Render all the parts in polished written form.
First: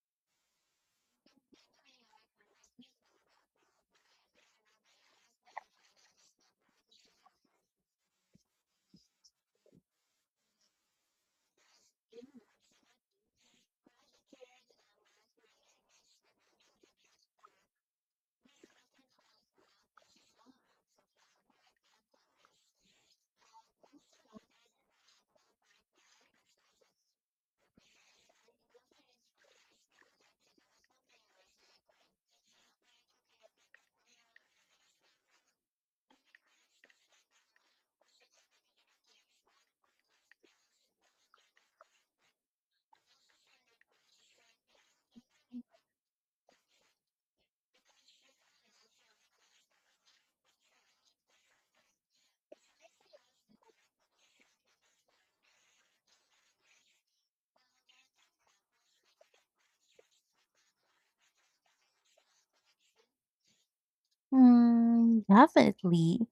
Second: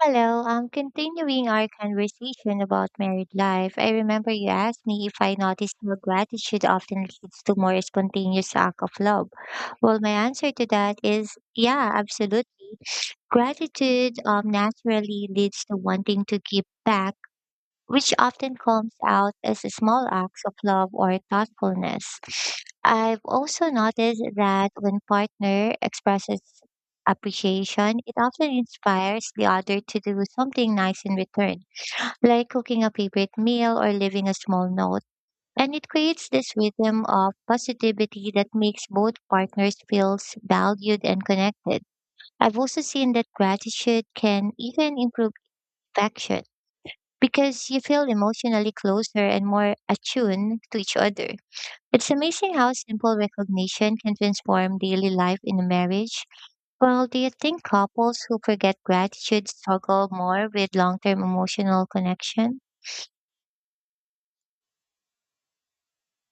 Hello, continuing our conversation about married life, I remember you asked me if I noticed how gratitude often leads to more spontaneous act of love. Well, my answer to that is yeah, absolutely. Gratitude naturally leads to wanting to give back which often comes out as small acts of love or thoughtfulness. I've also noticed that when partner expresses appreciation, it often inspires the other to do something nice in return, like cooking a favorite meal or leaving a small note. And it creates this rhythm of positivity that makes both partners feel valued and connected. I've also seen that gratitude can even improve affection because you feel emotionally closer and more attuned to each other. It's amazing how simple recognition can transform daily life in a marriage. Well, do you think couples who forget gratitude struggle more with long term emotional connection? Mm, definitely.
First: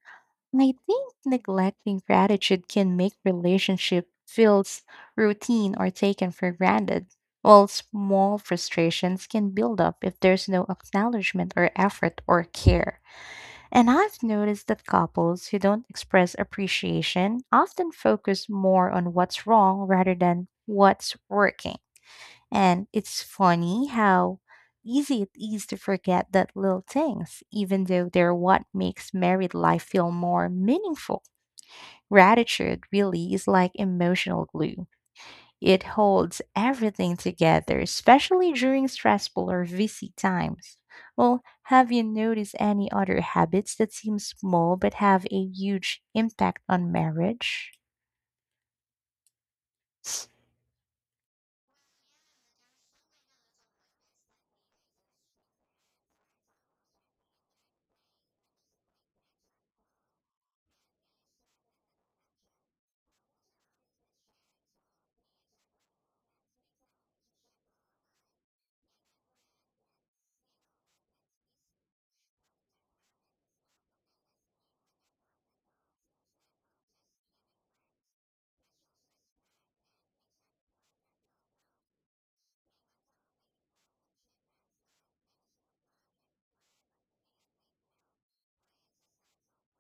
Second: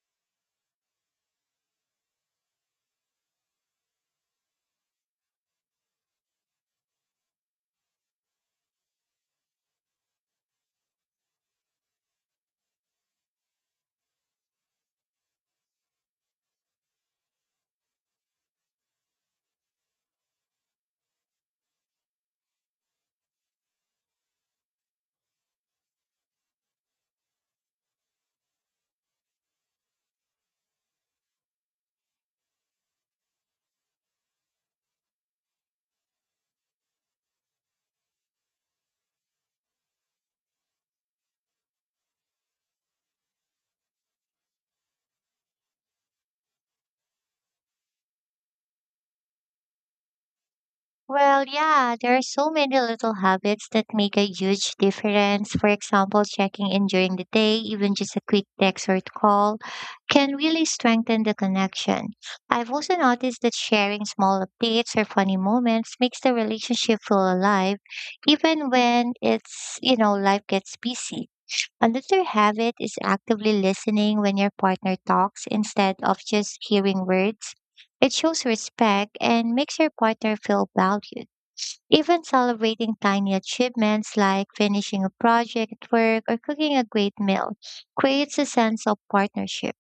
I think neglecting gratitude can make relationship feels routine or taken for granted, while small frustrations can build up if there's no acknowledgement or effort or care. And I've noticed that couples who don't express appreciation often focus more on what's wrong rather than what's working. And it's funny how easy it is to forget that little things, even though they're what makes married life feel more meaningful. Gratitude really is like emotional glue. It holds everything together, especially during stressful or busy times. Well, have you noticed any other habits that seem small but have a huge impact on marriage? Well, yeah, there are so many little habits that make a huge difference. For example, checking in during the day, even just a quick text or call, can really strengthen the connection. I've also noticed that sharing small updates or funny moments makes the relationship feel alive, even when it's life gets busy. Another habit is actively listening when your partner talks instead of just hearing words. It shows respect and makes your partner feel valued. Even celebrating tiny achievements like finishing a project at work or cooking a great meal creates a sense of partnership.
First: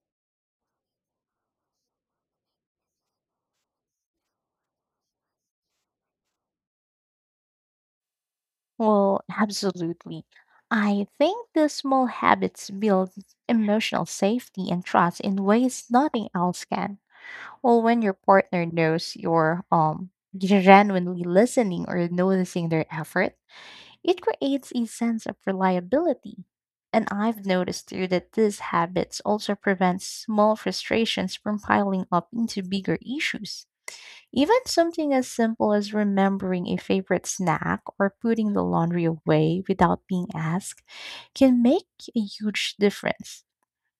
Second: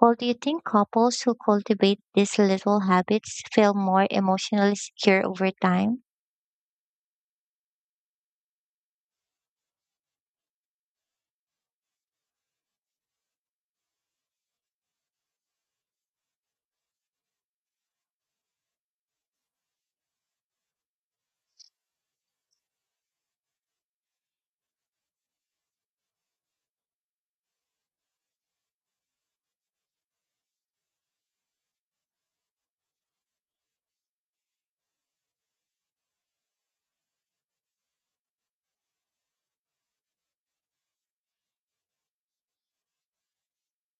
Well, do you think couples who cultivate these little habits feel more emotionally secure over time? Well, absolutely. I think the small habits build emotional safety and trust in ways nothing else can. Well, when your partner knows you're genuinely listening or noticing their effort, it creates a sense of reliability. And I've noticed too that these habits also prevent small frustrations from piling up into bigger issues. Even something as simple as remembering a favorite snack or putting the laundry away without being asked can make a huge difference.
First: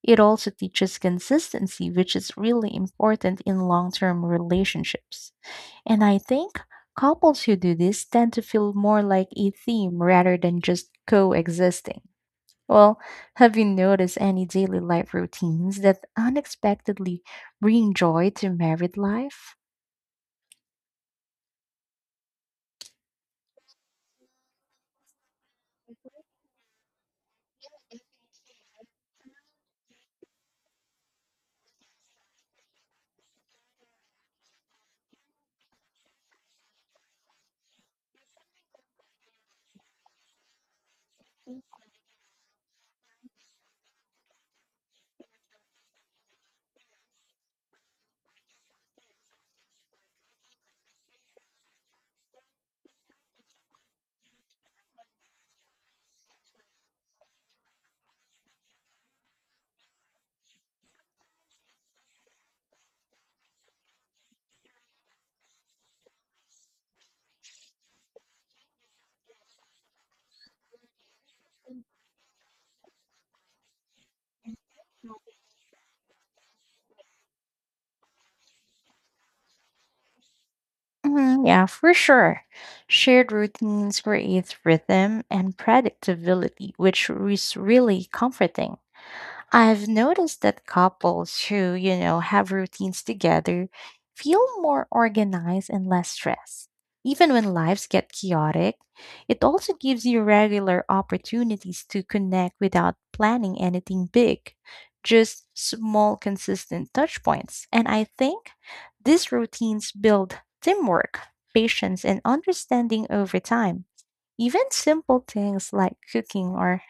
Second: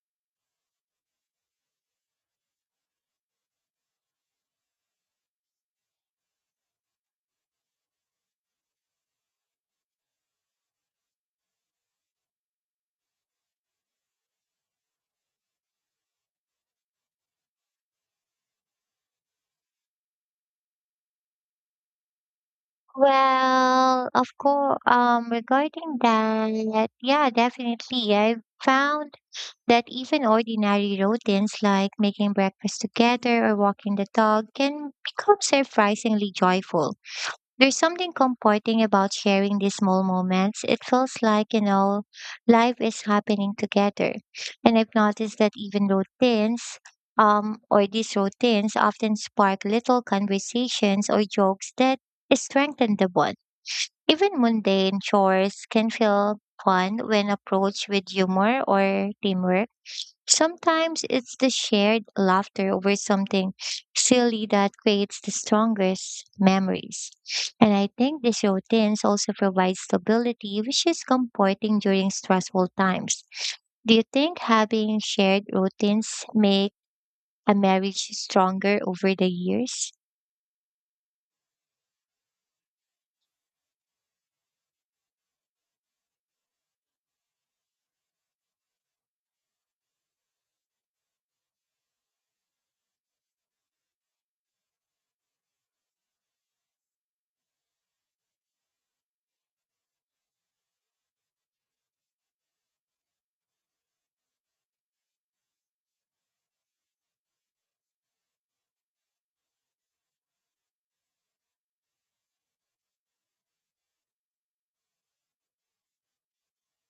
It also teaches consistency, which is really important in long term relationships. And I think couples who do this tend to feel more like a team rather than just coexisting. Well, have you noticed any daily life routines that unexpectedly bring joy to married life? Well, of course, regarding that, yeah, definitely. I have found that even ordinary routines like making breakfast together or walking the dog can become surprisingly joyful. There's something comforting about sharing these small moments. It feels like, you know, life is happening together. And I've noticed that even routines, or these routines often spark little conversations or jokes that strengthen the bond. Even mundane chores can feel fun when approached with humor or teamwork. Sometimes it's the shared laughter over something silly that creates the strongest memories. And I think these routines also provide stability, which is comforting during stressful times. Do you think having shared routines make a marriage stronger over the years? Mhm, yeah, for sure. Shared routines create rhythm and predictability, which is really comforting. I've noticed that couples who, you know, have routines together feel more organized and less stressed. Even when lives get chaotic, it also gives you regular opportunities to connect without planning anything big, just small, consistent touch points. And I think these routines build teamwork, patience, and understanding over time. Even simple things like cooking or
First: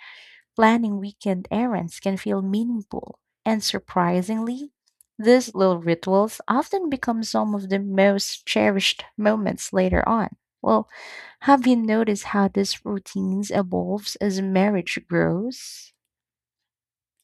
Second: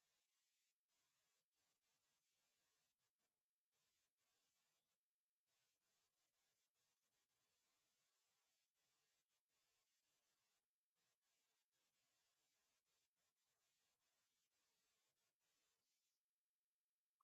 planning weekend errands can feel meaningful, and surprisingly, these little rituals often become some of the most cherished moments later on. Well, have you noticed how these routines evolves as marriage grows?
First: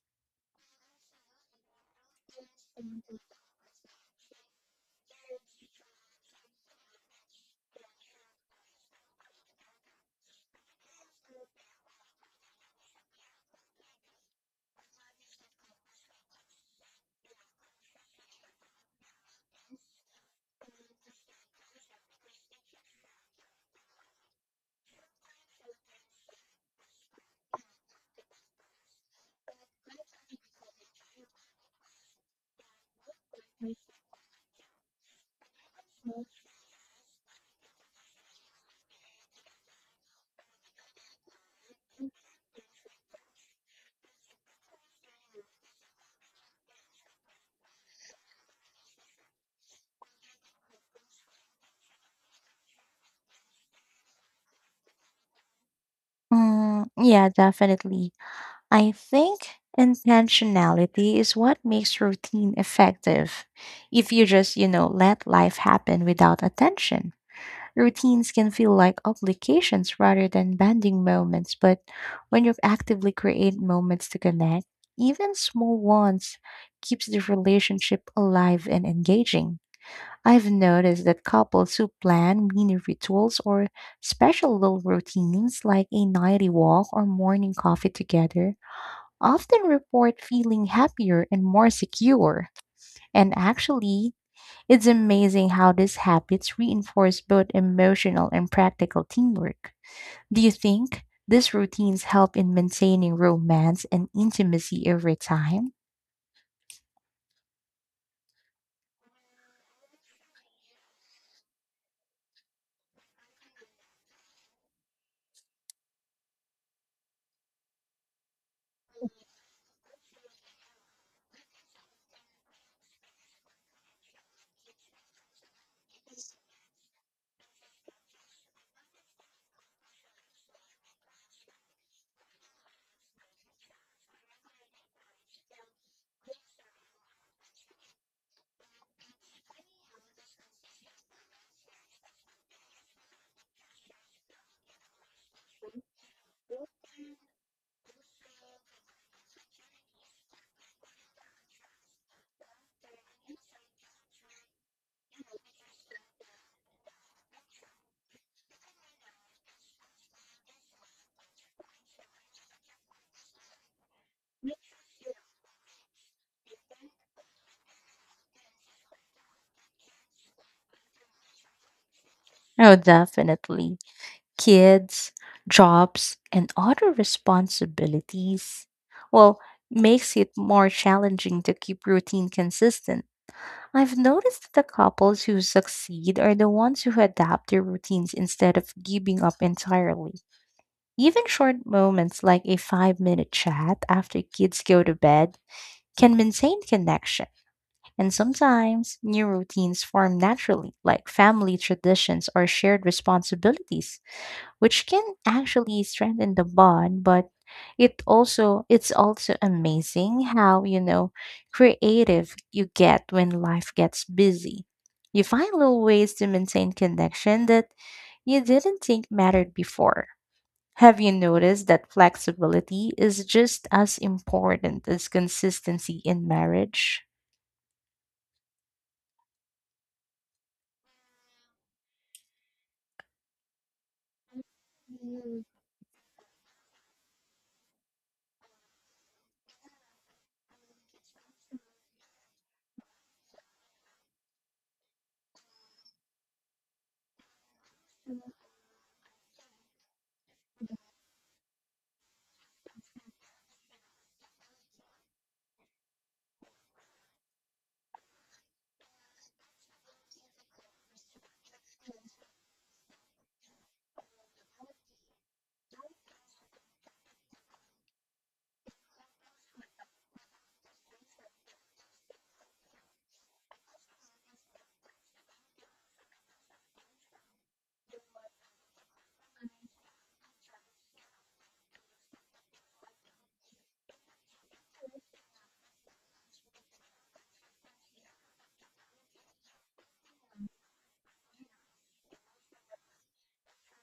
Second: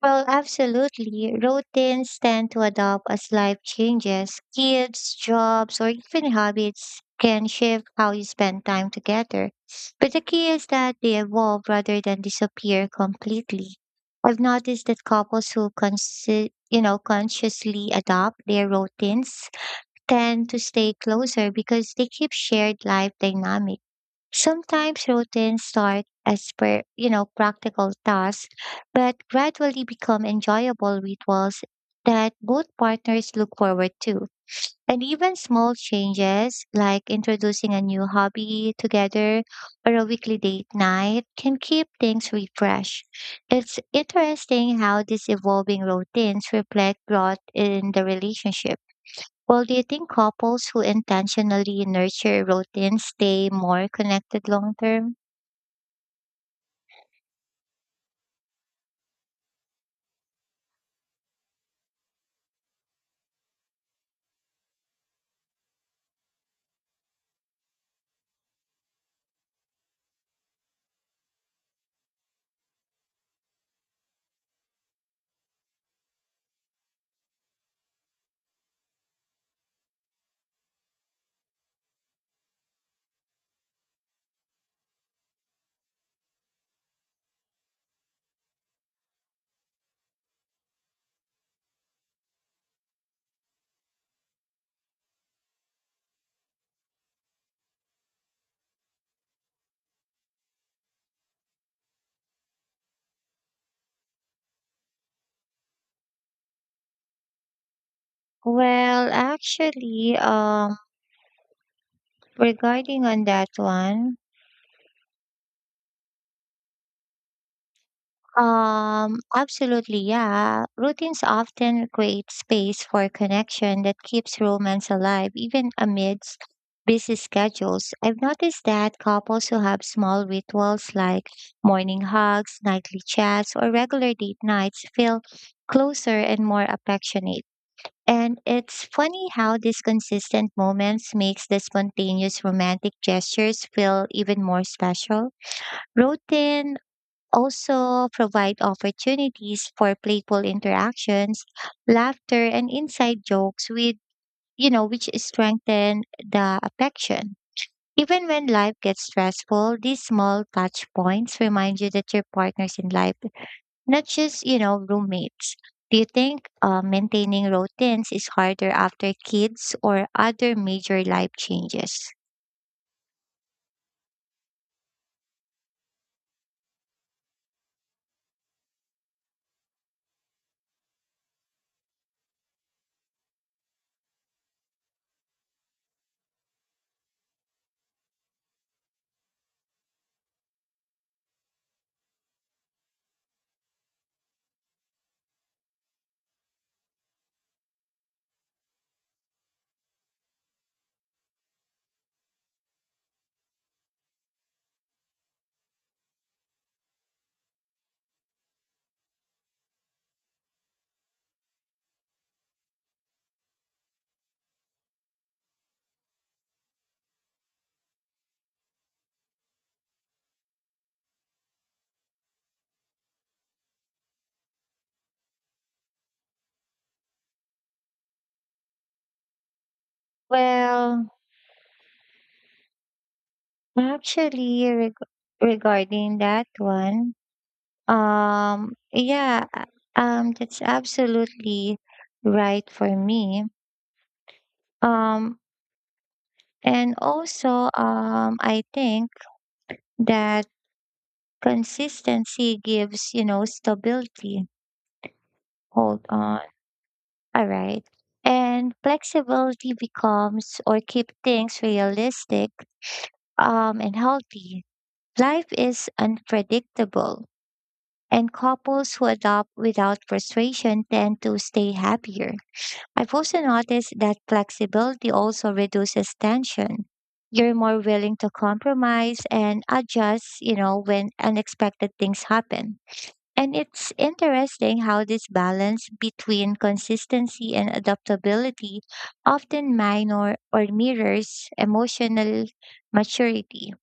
Well, absolutely. Routines tend to adapt as life changes. Kids, jobs, or even habits can shift how you spend time together. But the key is that they evolve rather than disappear completely. I've noticed that couples who you know, consciously adopt their routines tend to stay closer because they keep shared life dynamics. Sometimes routines start as you know, practical tasks, but gradually become enjoyable rituals that both partners look forward to. And even small changes like introducing a new hobby together or a weekly date night can keep things refreshed. It's interesting how these evolving routines reflect growth in the relationship. Well, do you think couples who intentionally nurture routines stay more connected long term? Mm, yeah, definitely. I think intentionality is what makes routine effective. If you just, you know, let life happen without attention. Routines can feel like obligations rather than bonding moments, but when you actively create moments to connect, even small ones keeps the relationship alive and engaging. I've noticed that couples who plan mini rituals or special little routines like a nightly walk or morning coffee together often report feeling happier and more secure. And actually, it's amazing how these habits reinforce both emotional and practical teamwork. Do you think these routines help in maintaining romance and intimacy over time? Well, actually, regarding on that one, absolutely, yeah. Routines often create space for connection that keeps romance alive, even amidst busy schedules. I've noticed that couples who have small rituals like morning hugs, nightly chats, or regular date nights feel closer and more affectionate. And it's funny how these consistent moments makes the spontaneous romantic gestures feel even more special. Routine also provide opportunities for playful interactions, laughter and inside jokes with which strengthen the affection. Even when life gets stressful, these small touch points remind you that your partners in life not just roommates. Do you think maintaining routines is harder after kids or other major life changes? Oh, definitely. Kids, jobs, and other responsibilities. Well, makes it more challenging to keep routine consistent. I've noticed that the couples who succeed are the ones who adapt their routines instead of giving up entirely. Even short moments like a 5 minute chat after kids go to bed can maintain connection. And sometimes new routines form naturally, like family traditions or shared responsibilities, which can actually strengthen the bond, but it's also amazing how, you know, creative you get when life gets busy. You find little ways to maintain connection that you didn't think mattered before. Have you noticed that flexibility is just as important as consistency in marriage? Well, actually, Mm. regarding that one, yeah, that's absolutely right for me. um and also, I think that consistency gives, you know, stability. Hold on. All right. And flexibility becomes or keep things realistic and healthy. Life is unpredictable, and couples who adopt without frustration tend to stay happier. I've also noticed that flexibility also reduces tension. You're more willing to compromise and adjust, you know, when unexpected things happen. And it's interesting how this balance between consistency and adaptability often minor or mirrors emotional maturity.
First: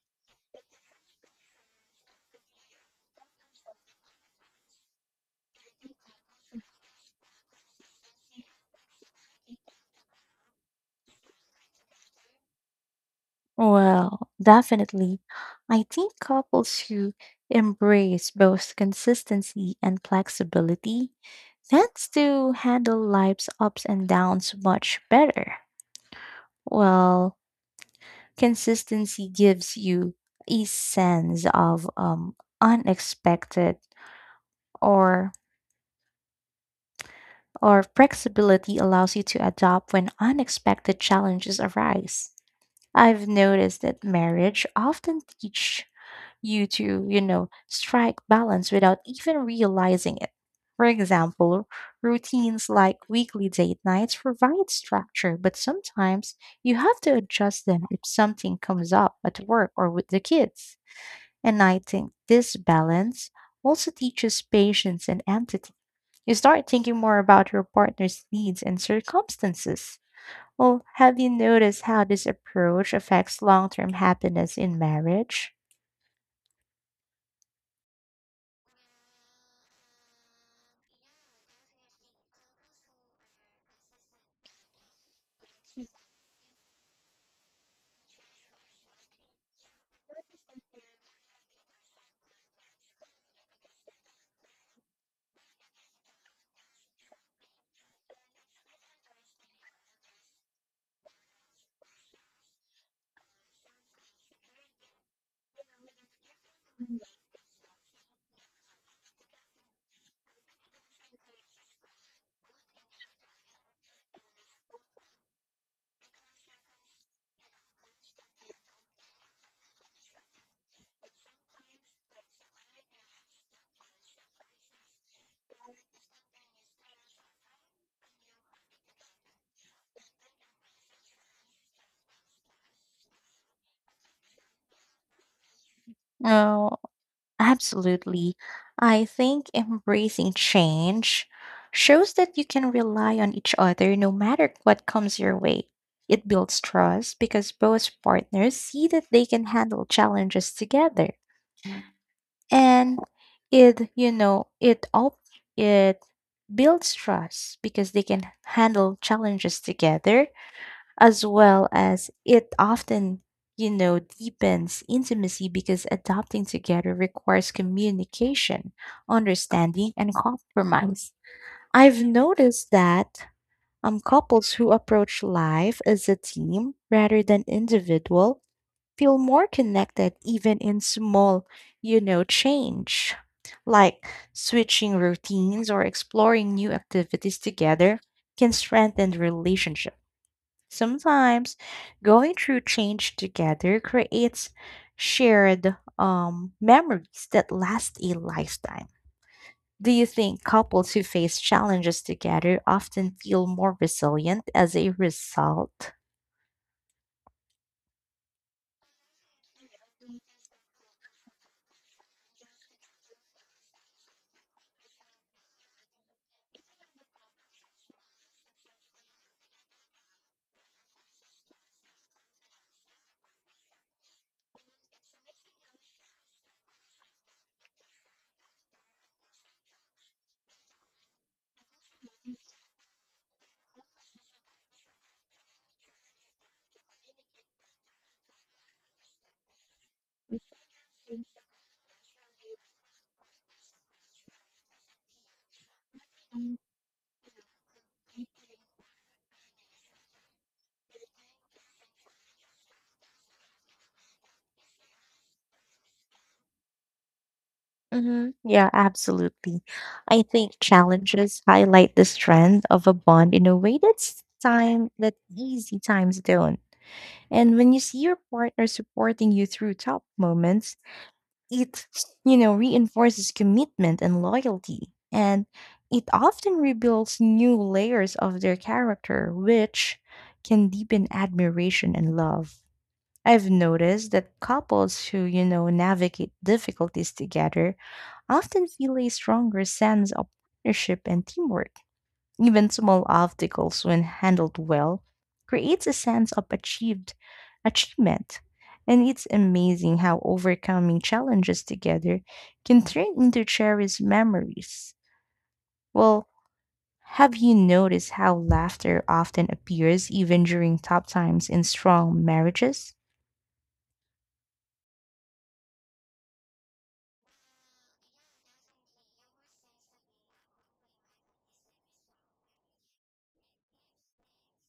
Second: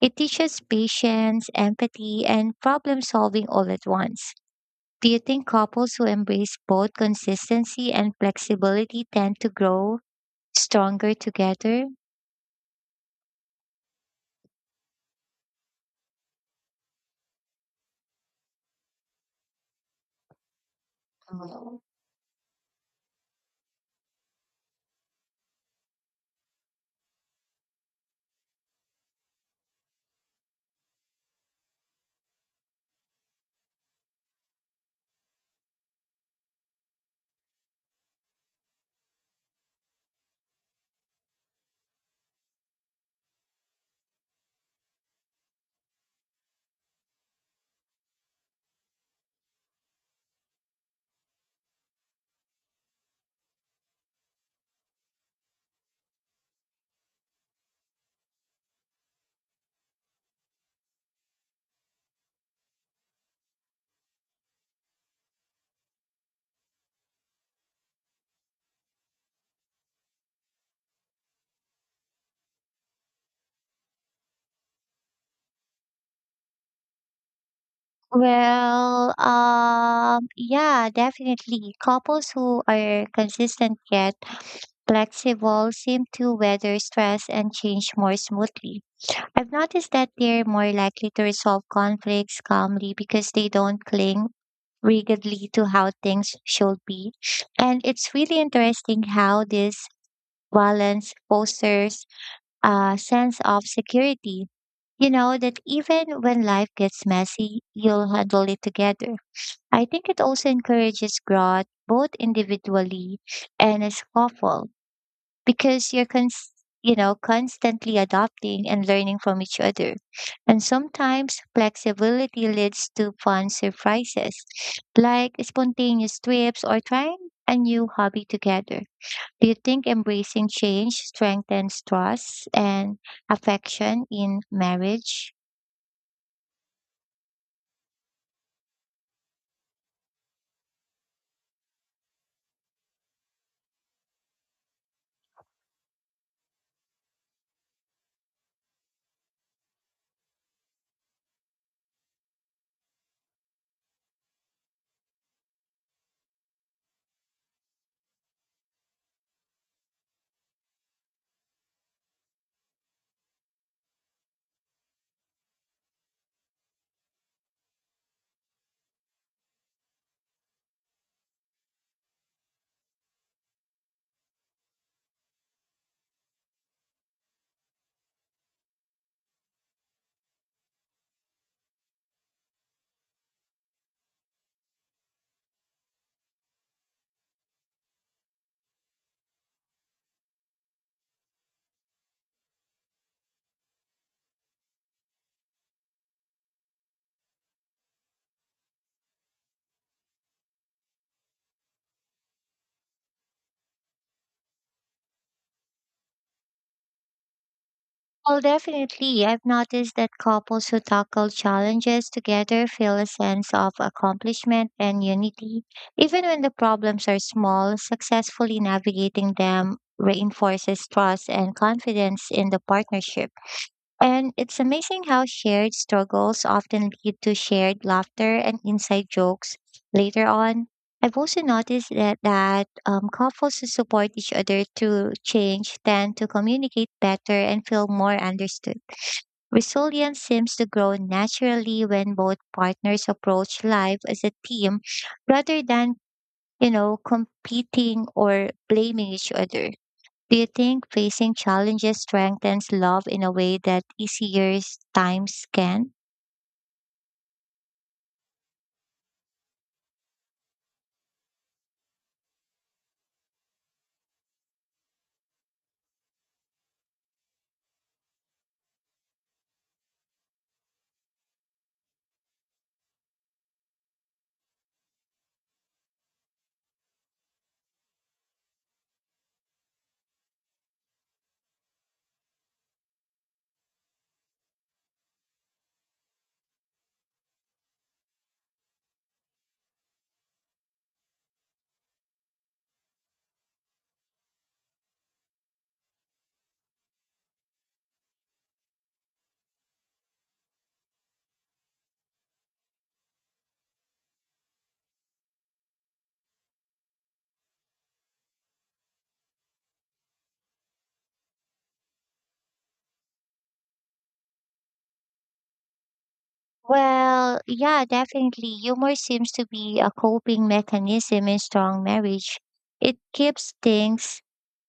It teaches patience, empathy, and problem solving all at once. Do you think couples who embrace both consistency and flexibility tend to grow stronger together? Well, definitely. I think couples who embrace both consistency and flexibility tend to handle life's ups and downs much better. Well, consistency gives you a sense of unexpected or or flexibility allows you to adapt when unexpected challenges arise. I've noticed that marriage often teach you to, you know, strike balance without even realizing it. For example, routines like weekly date nights provide structure, but sometimes you have to adjust them if something comes up at work or with the kids. And I think this balance also teaches patience and empathy you start thinking more about your partner's needs and circumstances. Well, have you noticed how this approach affects long term happiness in marriage? Well, yeah, definitely. Couples who are consistent yet flexible seem to weather stress and change more smoothly. I've noticed that they're more likely to resolve conflicts calmly because they don't cling rigidly to how things should be. And it's really interesting how this balance fosters a sense of security. You know that even when life gets messy, you'll handle it together. I think it also encourages growth both individually and as couple because you're you know, constantly adapting and learning from each other. And sometimes flexibility leads to fun surprises like spontaneous trips or trying a new hobby together. Do you think embracing change strengthens trust and affection in marriage? Oh, absolutely. I think embracing change shows that you can rely on each other no matter what comes your way. It builds trust because both partners see that they can handle challenges together. And it, you know, it builds trust because they can handle challenges together as well as it often, you know, deepens intimacy because adopting together requires communication understanding and compromise. I've noticed that couples who approach life as a team rather than individual feel more connected even in small, you know, change like switching routines or exploring new activities together can strengthen the relationship. Sometimes going through change together creates shared memories that last a lifetime. Do you think couples who face challenges together often feel more resilient as a result? Well, definitely. I've noticed that couples who tackle challenges together feel a sense of accomplishment and unity, even when the problems are small. Successfully navigating them reinforces trust and confidence in the partnership. And it's amazing how shared struggles often lead to shared laughter and inside jokes later on. I've also noticed that, couples who support each other through change tend to communicate better and feel more understood. Resilience seems to grow naturally when both partners approach life as a team rather than, you know, competing or blaming each other. Do you think facing challenges strengthens love in a way that easier times can? Yeah, absolutely. I think challenges highlight the strength of a bond in a way that's time that easy times don't. And when you see your partner supporting you through tough moments, it, you know, reinforces commitment and loyalty. And it often rebuilds new layers of their character, which can deepen admiration and love. I've noticed that couples who, you know, navigate difficulties together I often feel a stronger sense of partnership and teamwork. Even small obstacles, when handled well, creates a sense of achieved achievement. And it's amazing how overcoming challenges together can turn into cherished memories. Well, have you noticed how laughter often appears even during tough times in strong marriages? Well, yeah, definitely. Humor seems to be a coping mechanism in strong marriage. It keeps things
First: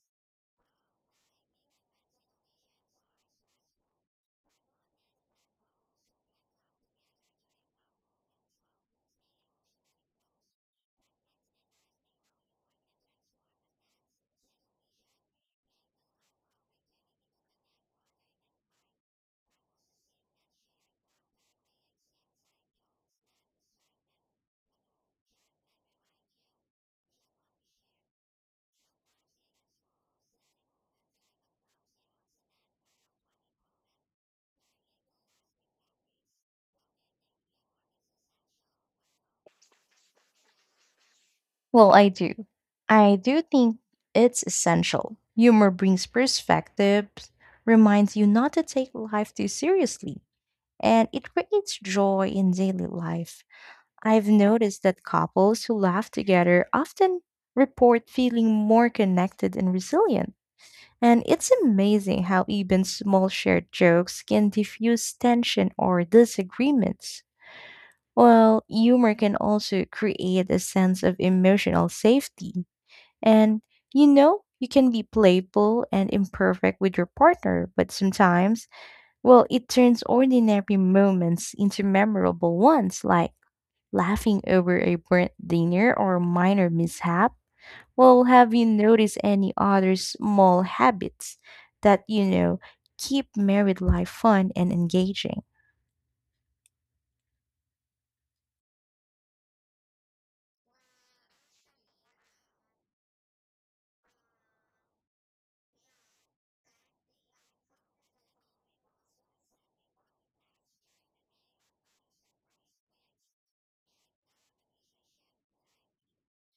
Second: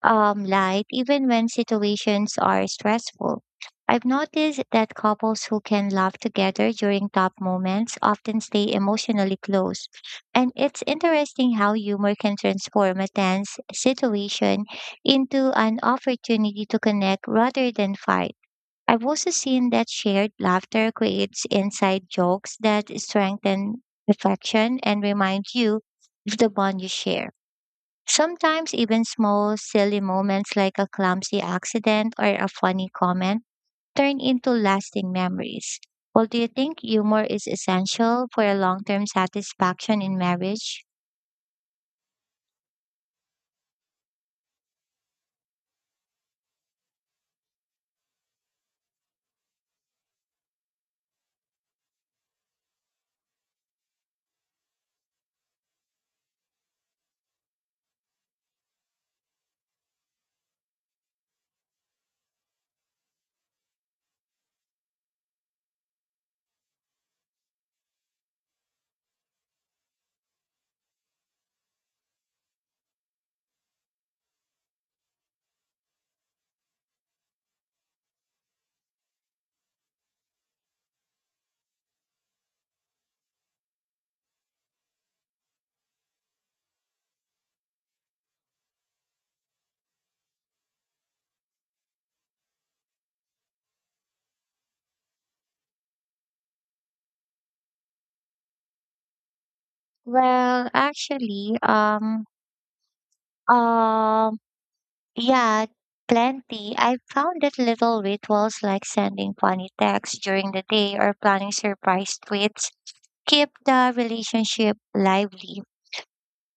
light even when situations are stressful. I've noticed that couples who can laugh together during tough moments often stay emotionally close. And it's interesting how humor can transform a tense situation into an opportunity to connect rather than fight. I've also seen that shared laughter creates inside jokes that strengthen affection and remind you of the bond you share. Sometimes even small silly moments like a clumsy accident or a funny comment turn into lasting memories. Well, do you think humor is essential for a long-term satisfaction in marriage? Well, I do. I do think it's essential. Humor brings perspective, reminds you not to take life too seriously, and it creates joy in daily life. I've noticed that couples who laugh together often report feeling more connected and resilient. And it's amazing how even small shared jokes can diffuse tension or disagreements. Well, humor can also create a sense of emotional safety and, you know, you can be playful and imperfect with your partner, but sometimes, well, it turns ordinary moments into memorable ones, like laughing over a burnt dinner or a minor mishap. Well, have you noticed any other small habits that, you know, keep married life fun and engaging? Well, actually, um, yeah, plenty. I found that little rituals like sending funny texts during the day or planning surprise tweets keep the relationship lively.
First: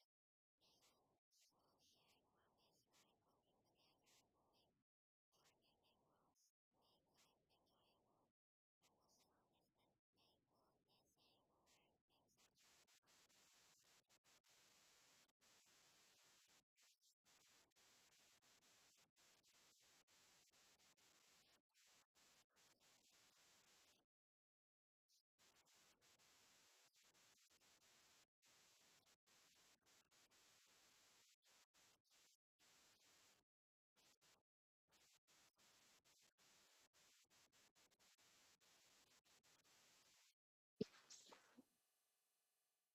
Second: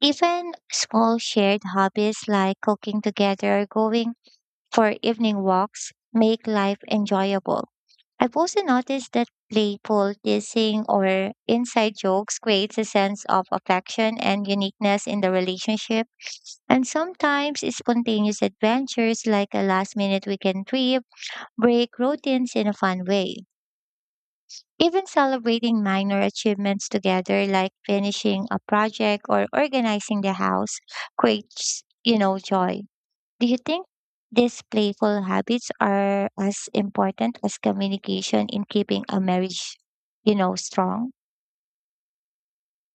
Even small shared hobbies like cooking together or going for evening walks make life enjoyable. I've also noticed that playful teasing or inside jokes creates a sense of affection and uniqueness in the relationship. And sometimes spontaneous adventures like a last minute weekend trip break routines in a fun way. Even celebrating minor achievements together, like finishing a project or organizing the house, creates, you know, joy. Do you think these playful habits are as important as communication in keeping a marriage, you know, strong?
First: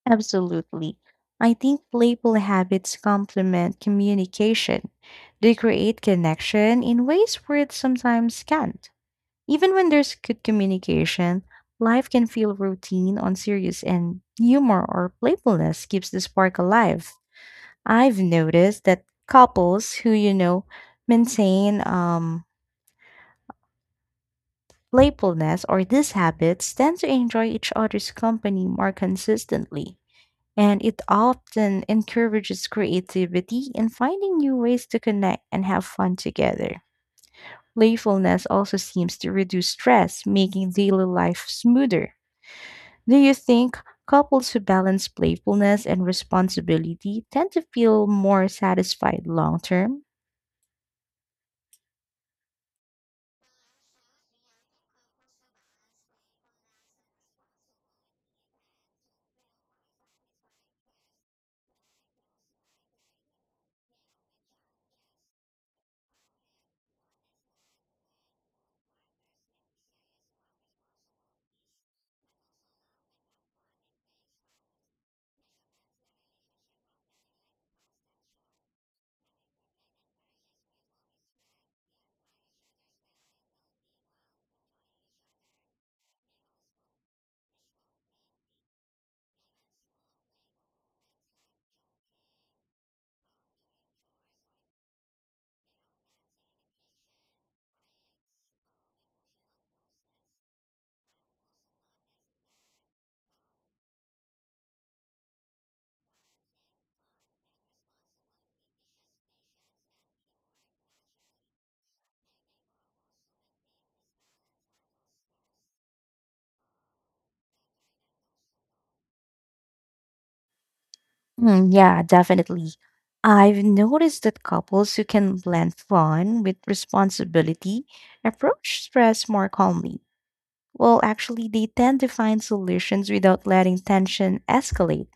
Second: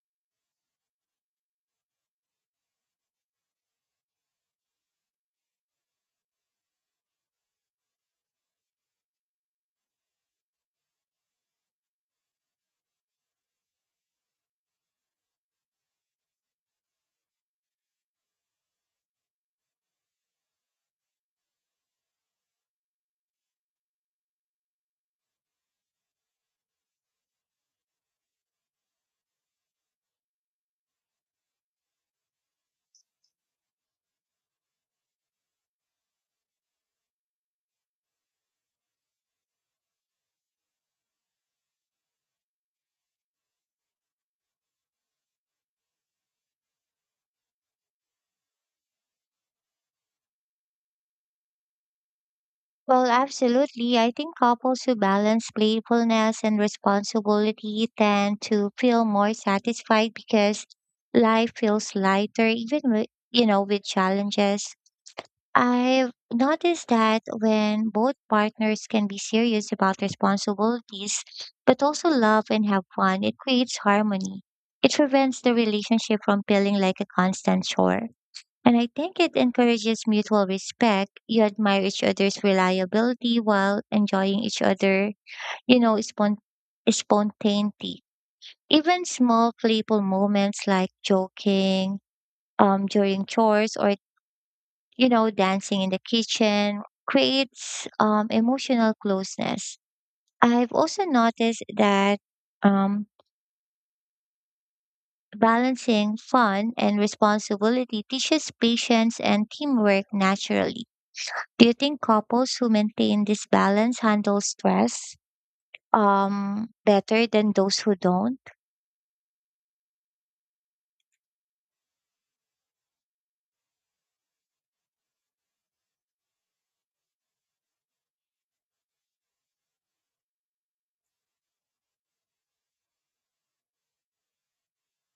Absolutely. I think playful habits complement communication. They create connection in ways words sometimes can't. Even when there's good communication, life can feel routine on serious and humor or playfulness keeps the spark alive. I've noticed that couples who, you know, maintain playfulness or these habits tend to enjoy each other's company more consistently. And it often encourages creativity and finding new ways to connect and have fun together. Playfulness also seems to reduce stress, making daily life smoother. Do you think couples who balance playfulness and responsibility tend to feel more satisfied long term? Well, absolutely. I think couples who balance playfulness and responsibility tend to feel more satisfied because life feels lighter, even with challenges. I've noticed that when both partners can be serious about responsibilities, but also love and have fun, it creates harmony. It prevents the relationship from feeling like a constant chore. And I think it encourages mutual respect. You admire each other's reliability while enjoying each other, you know, spontaneity. Even small playful moments like joking during chores or, you know, dancing in the kitchen creates emotional closeness. I've also noticed that um, balancing fun and responsibility teaches patience and teamwork naturally. Do you think couples who maintain this balance handle stress better than those who don't? Hmm, yeah, definitely. I've noticed that couples who can blend fun with responsibility approach stress more calmly. Well, actually, they tend to find solutions without letting tension escalate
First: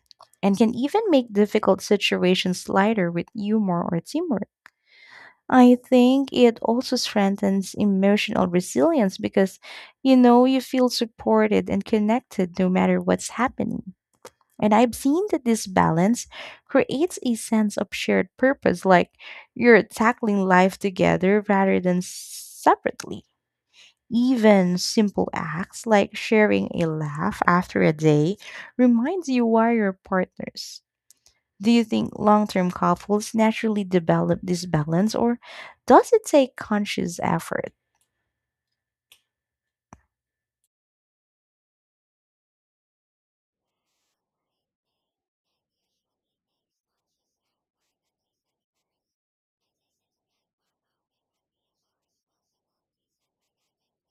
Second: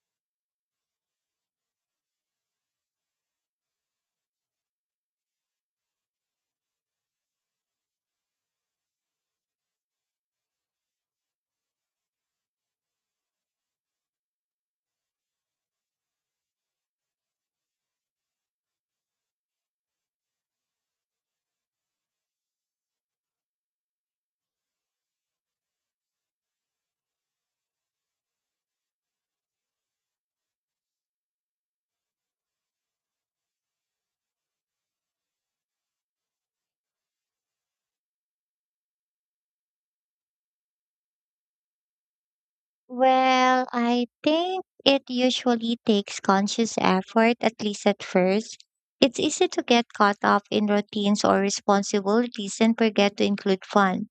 and can even make difficult situations lighter with humor or teamwork. I think it also strengthens emotional resilience because, you know, you feel supported and connected no matter what's happening. And I've seen that this balance creates a sense of shared purpose, like you're tackling life together rather than separately. Even simple acts like sharing a laugh after a day reminds you why you're partners. Do you think long term couples naturally develop this balance or does it take conscious effort? Well, I think it usually takes conscious effort at least at first. It's easy to get caught up in routines or responsibilities and forget to include fun.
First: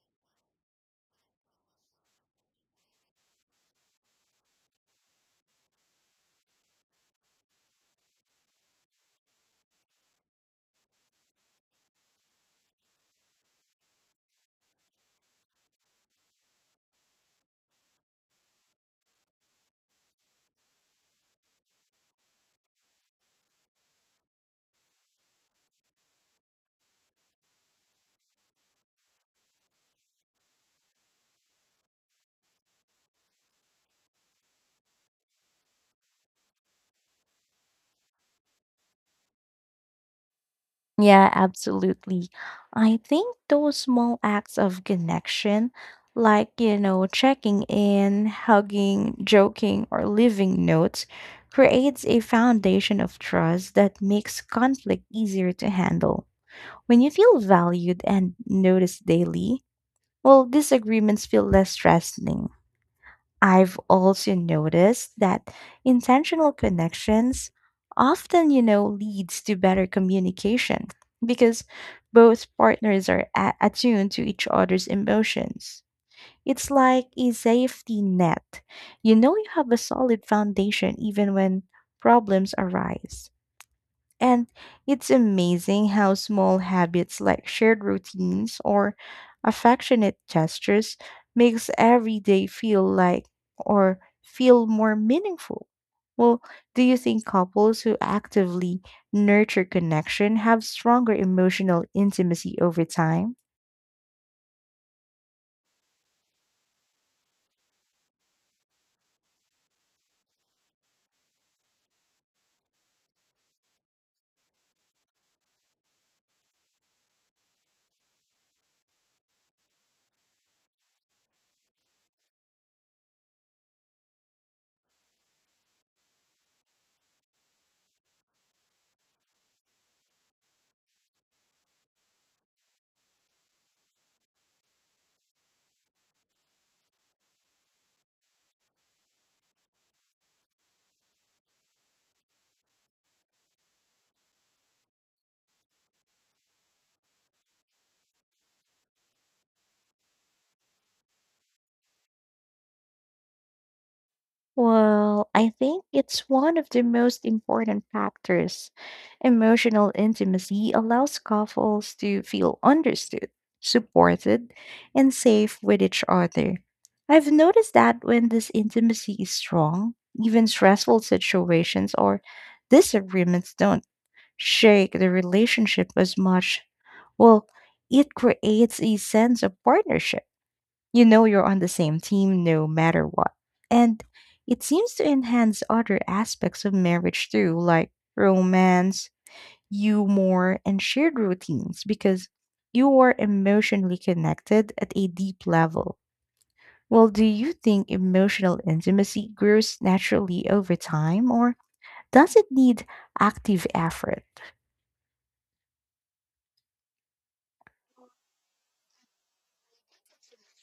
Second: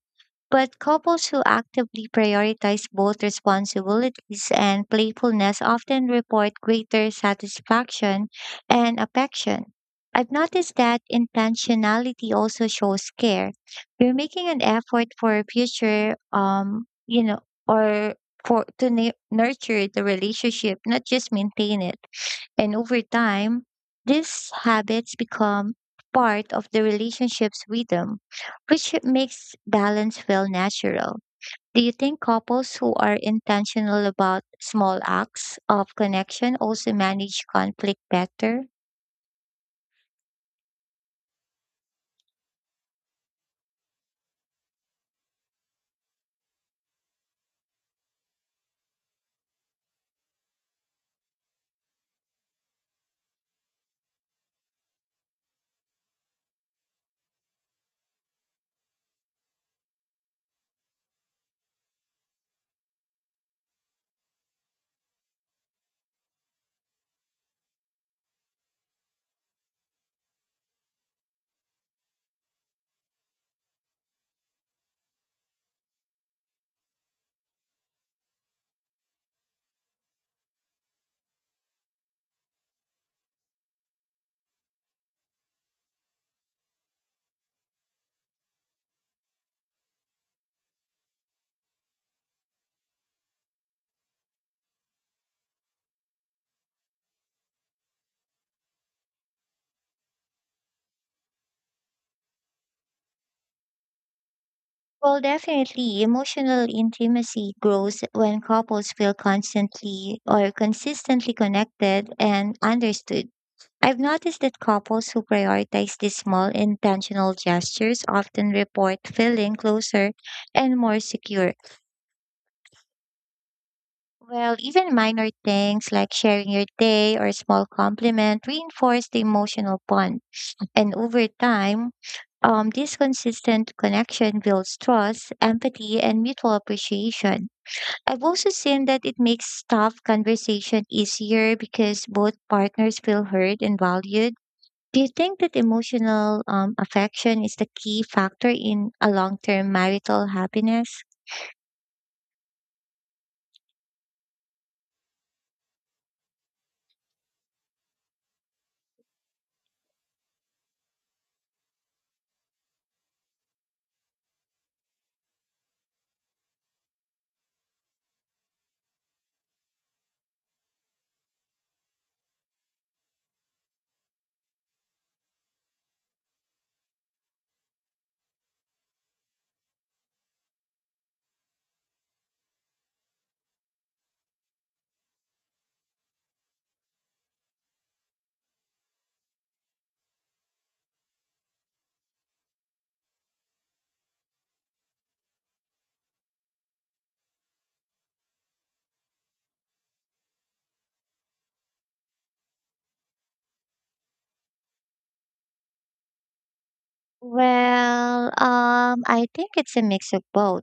But couples who actively prioritize both responsibilities and playfulness often report greater satisfaction and affection. I've noticed that intentionality also shows care. You're making an effort for a future, you know, or for to nurture the relationship, not just maintain it. And over time, these habits become part of the relationships rhythm, which makes balance feel natural. Do you think couples who are intentional about small acts of connection also manage conflict better? Yeah, absolutely. I think those small acts of connection, like, you know, checking in, hugging, joking, or leaving notes, creates a foundation of trust that makes conflict easier to handle. When you feel valued and noticed daily, well, disagreements feel less stressing. I've also noticed that intentional connections often, you know, leads to better communication because both partners are attuned to each other's emotions. It's like a safety net. You know you have a solid foundation even when problems arise. And it's amazing how small habits like shared routines or affectionate gestures makes every day feel like or feel more meaningful. Well, do you think couples who actively nurture connection have stronger emotional intimacy over time? Well, definitely, emotional intimacy grows when couples feel constantly or consistently connected and understood. I've noticed that couples who prioritize these small intentional gestures often report feeling closer and more secure. Well, even minor things like sharing your day or a small compliment reinforce the emotional bond. And over time, this consistent connection builds trust, empathy, and mutual appreciation. I've also seen that it makes tough conversation easier because both partners feel heard and valued. Do you think that emotional affection is the key factor in a long term marital happiness? Well, I think it's one of the most important factors. Emotional intimacy allows couples to feel understood, supported, and safe with each other. I've noticed that when this intimacy is strong, even stressful situations or disagreements don't shake the relationship as much. Well, it creates a sense of partnership, you know, you're on the same team no matter what. And it seems to enhance other aspects of marriage too, like romance, humor, and shared routines, because you are emotionally connected at a deep level. Well, do you think emotional intimacy grows naturally over time, or does it need active effort? Well, I think it's a mix of both.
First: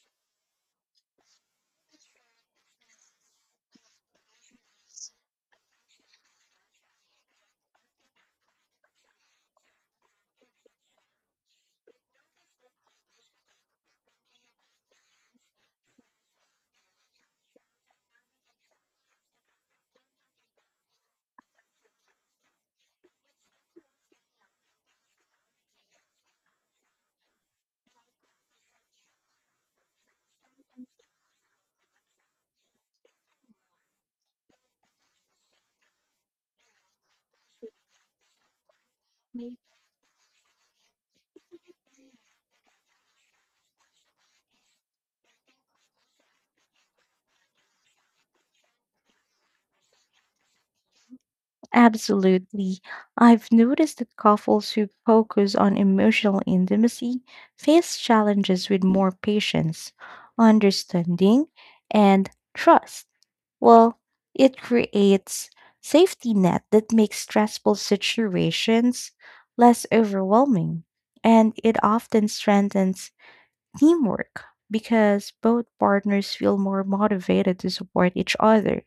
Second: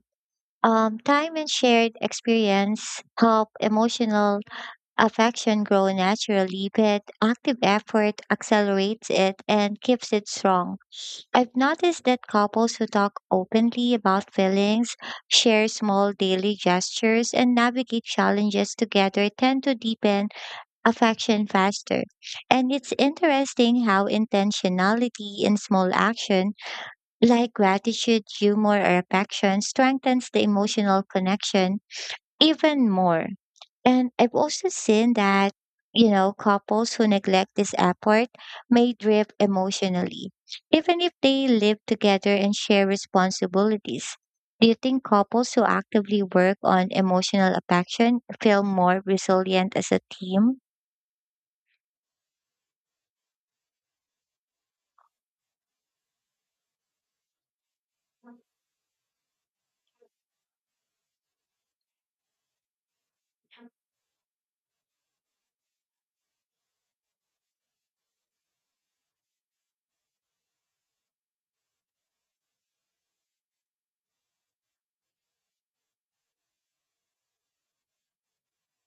Time and shared experience help emotional affection grow naturally, but active effort accelerates it and keeps it strong. I've noticed that couples who talk openly about feelings, share small daily gestures, and navigate challenges together tend to deepen affection faster. And it's interesting how intentionality in small action, like gratitude, humor, or affection, strengthens the emotional connection even more. And I've also seen that, you know, couples who neglect this effort may drift emotionally, even if they live together and share responsibilities. Do you think couples who actively work on emotional affection feel more resilient as a team? Absolutely. I've noticed that couples who focus on emotional intimacy face challenges with more patience, understanding, and trust. Well, it creates safety net that makes stressful situations less overwhelming, and it often strengthens teamwork because both partners feel more motivated to support each other.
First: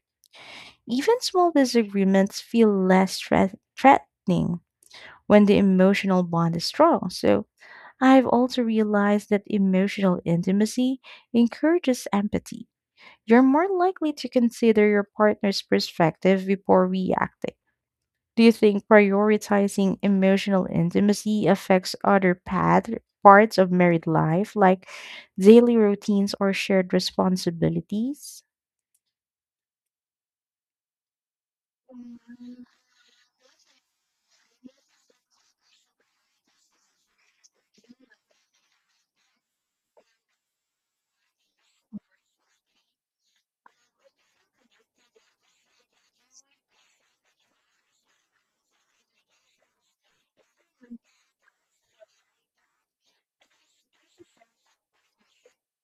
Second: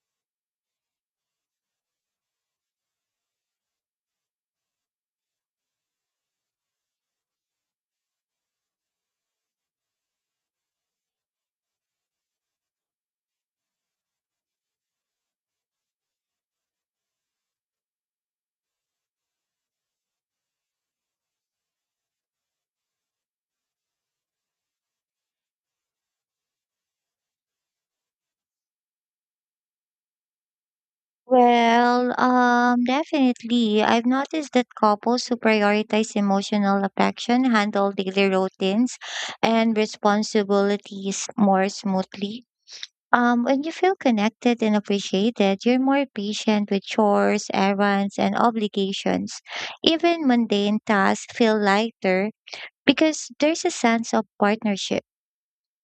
Even small disagreements feel threatening when the emotional bond is strong. So, I've also realized that emotional intimacy encourages empathy. You're more likely to consider your partner's perspective before reacting. Do you think prioritizing emotional intimacy affects parts of married life, like daily routines or shared responsibilities? Well, definitely. I've noticed that couples who prioritize emotional affection handle daily routines and responsibilities more smoothly. When you feel connected and appreciated, you're more patient with chores, errands, and obligations. Even mundane tasks feel lighter because there's a sense of partnership.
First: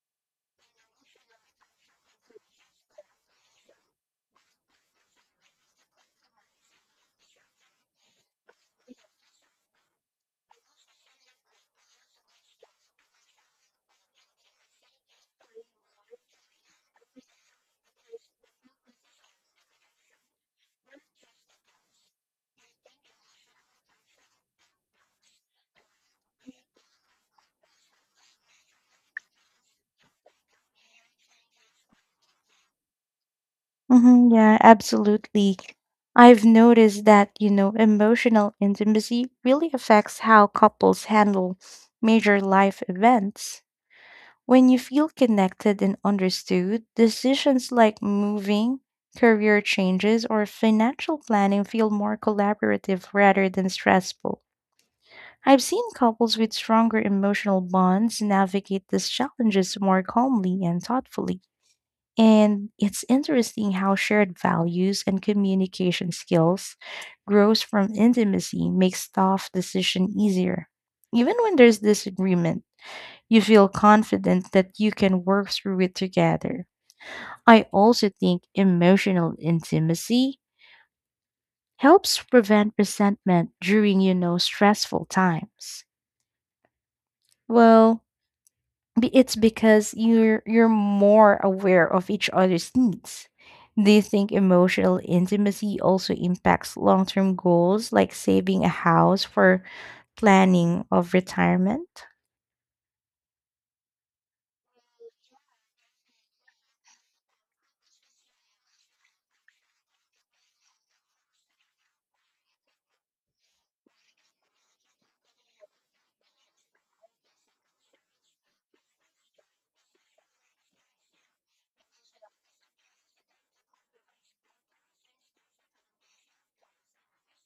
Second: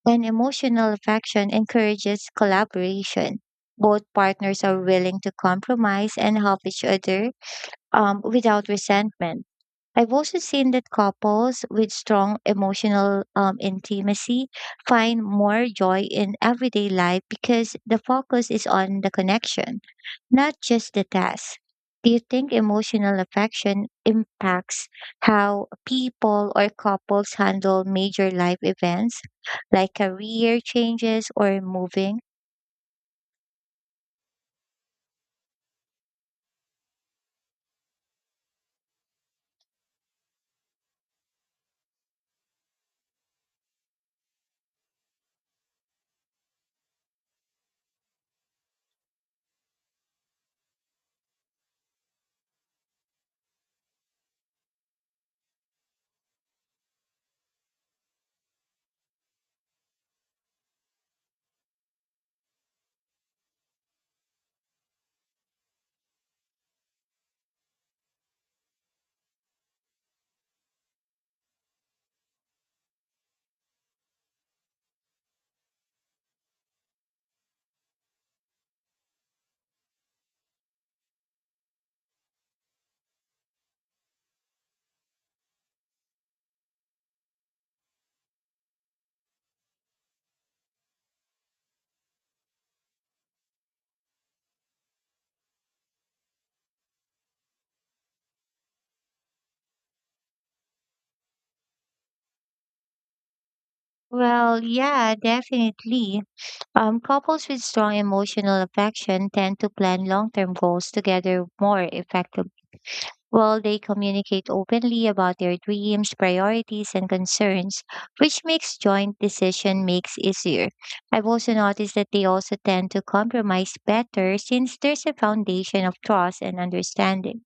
And emotional affection encourages collaboration. Both partners are willing to compromise and help each other without resentment. I've also seen that couples with strong emotional intimacy find more joy in everyday life because the focus is on the connection, not just the task. Do you think emotional affection impacts how people or couples handle major life events like career changes or moving? Yeah, absolutely. I've noticed that, you know, emotional intimacy really affects how couples handle major life events. When you feel connected and understood, decisions like moving, career changes, or financial planning feel more collaborative rather than stressful. I've seen couples with stronger emotional bonds navigate these challenges more calmly and thoughtfully. And it's interesting how shared values and communication skills grows from intimacy makes tough decision easier. Even when there's disagreement, you feel confident that you can work through it together. I also think emotional intimacy helps prevent resentment during, you know, stressful times. Well, it's because you're more aware of each other's needs. Do you think emotional intimacy also impacts long-term goals like saving a house for planning of retirement? Well, yeah, definitely. Couples with strong emotional affection tend to plan long term goals together more effectively. While they communicate openly about their dreams, priorities, and concerns, which makes joint decision makes easier. I've also noticed that they also tend to compromise better since there's a foundation of trust and understanding.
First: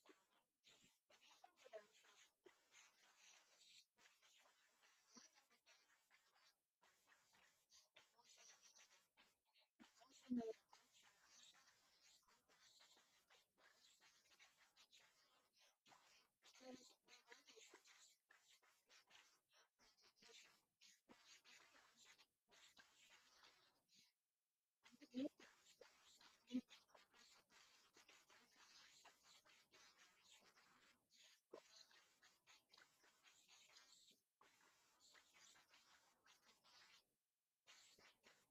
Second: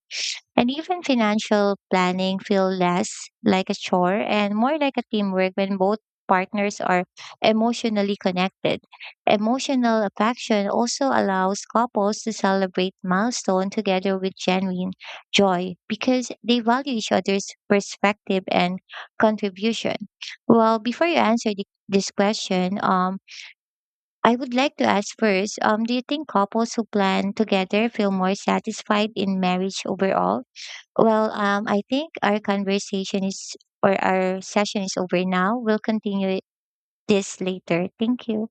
And even financial planning feel less like a chore and more like a teamwork when both partners are emotionally connected. Emotional affection also allows couples to celebrate milestone together with genuine joy because they value each other's perspective and contribution. Well, before you answer this question, I would like to ask first, do you think couples who plan together feel more satisfied in marriage overall? Well, I think our conversation is or our session is over now. We'll continue this later. Thank you.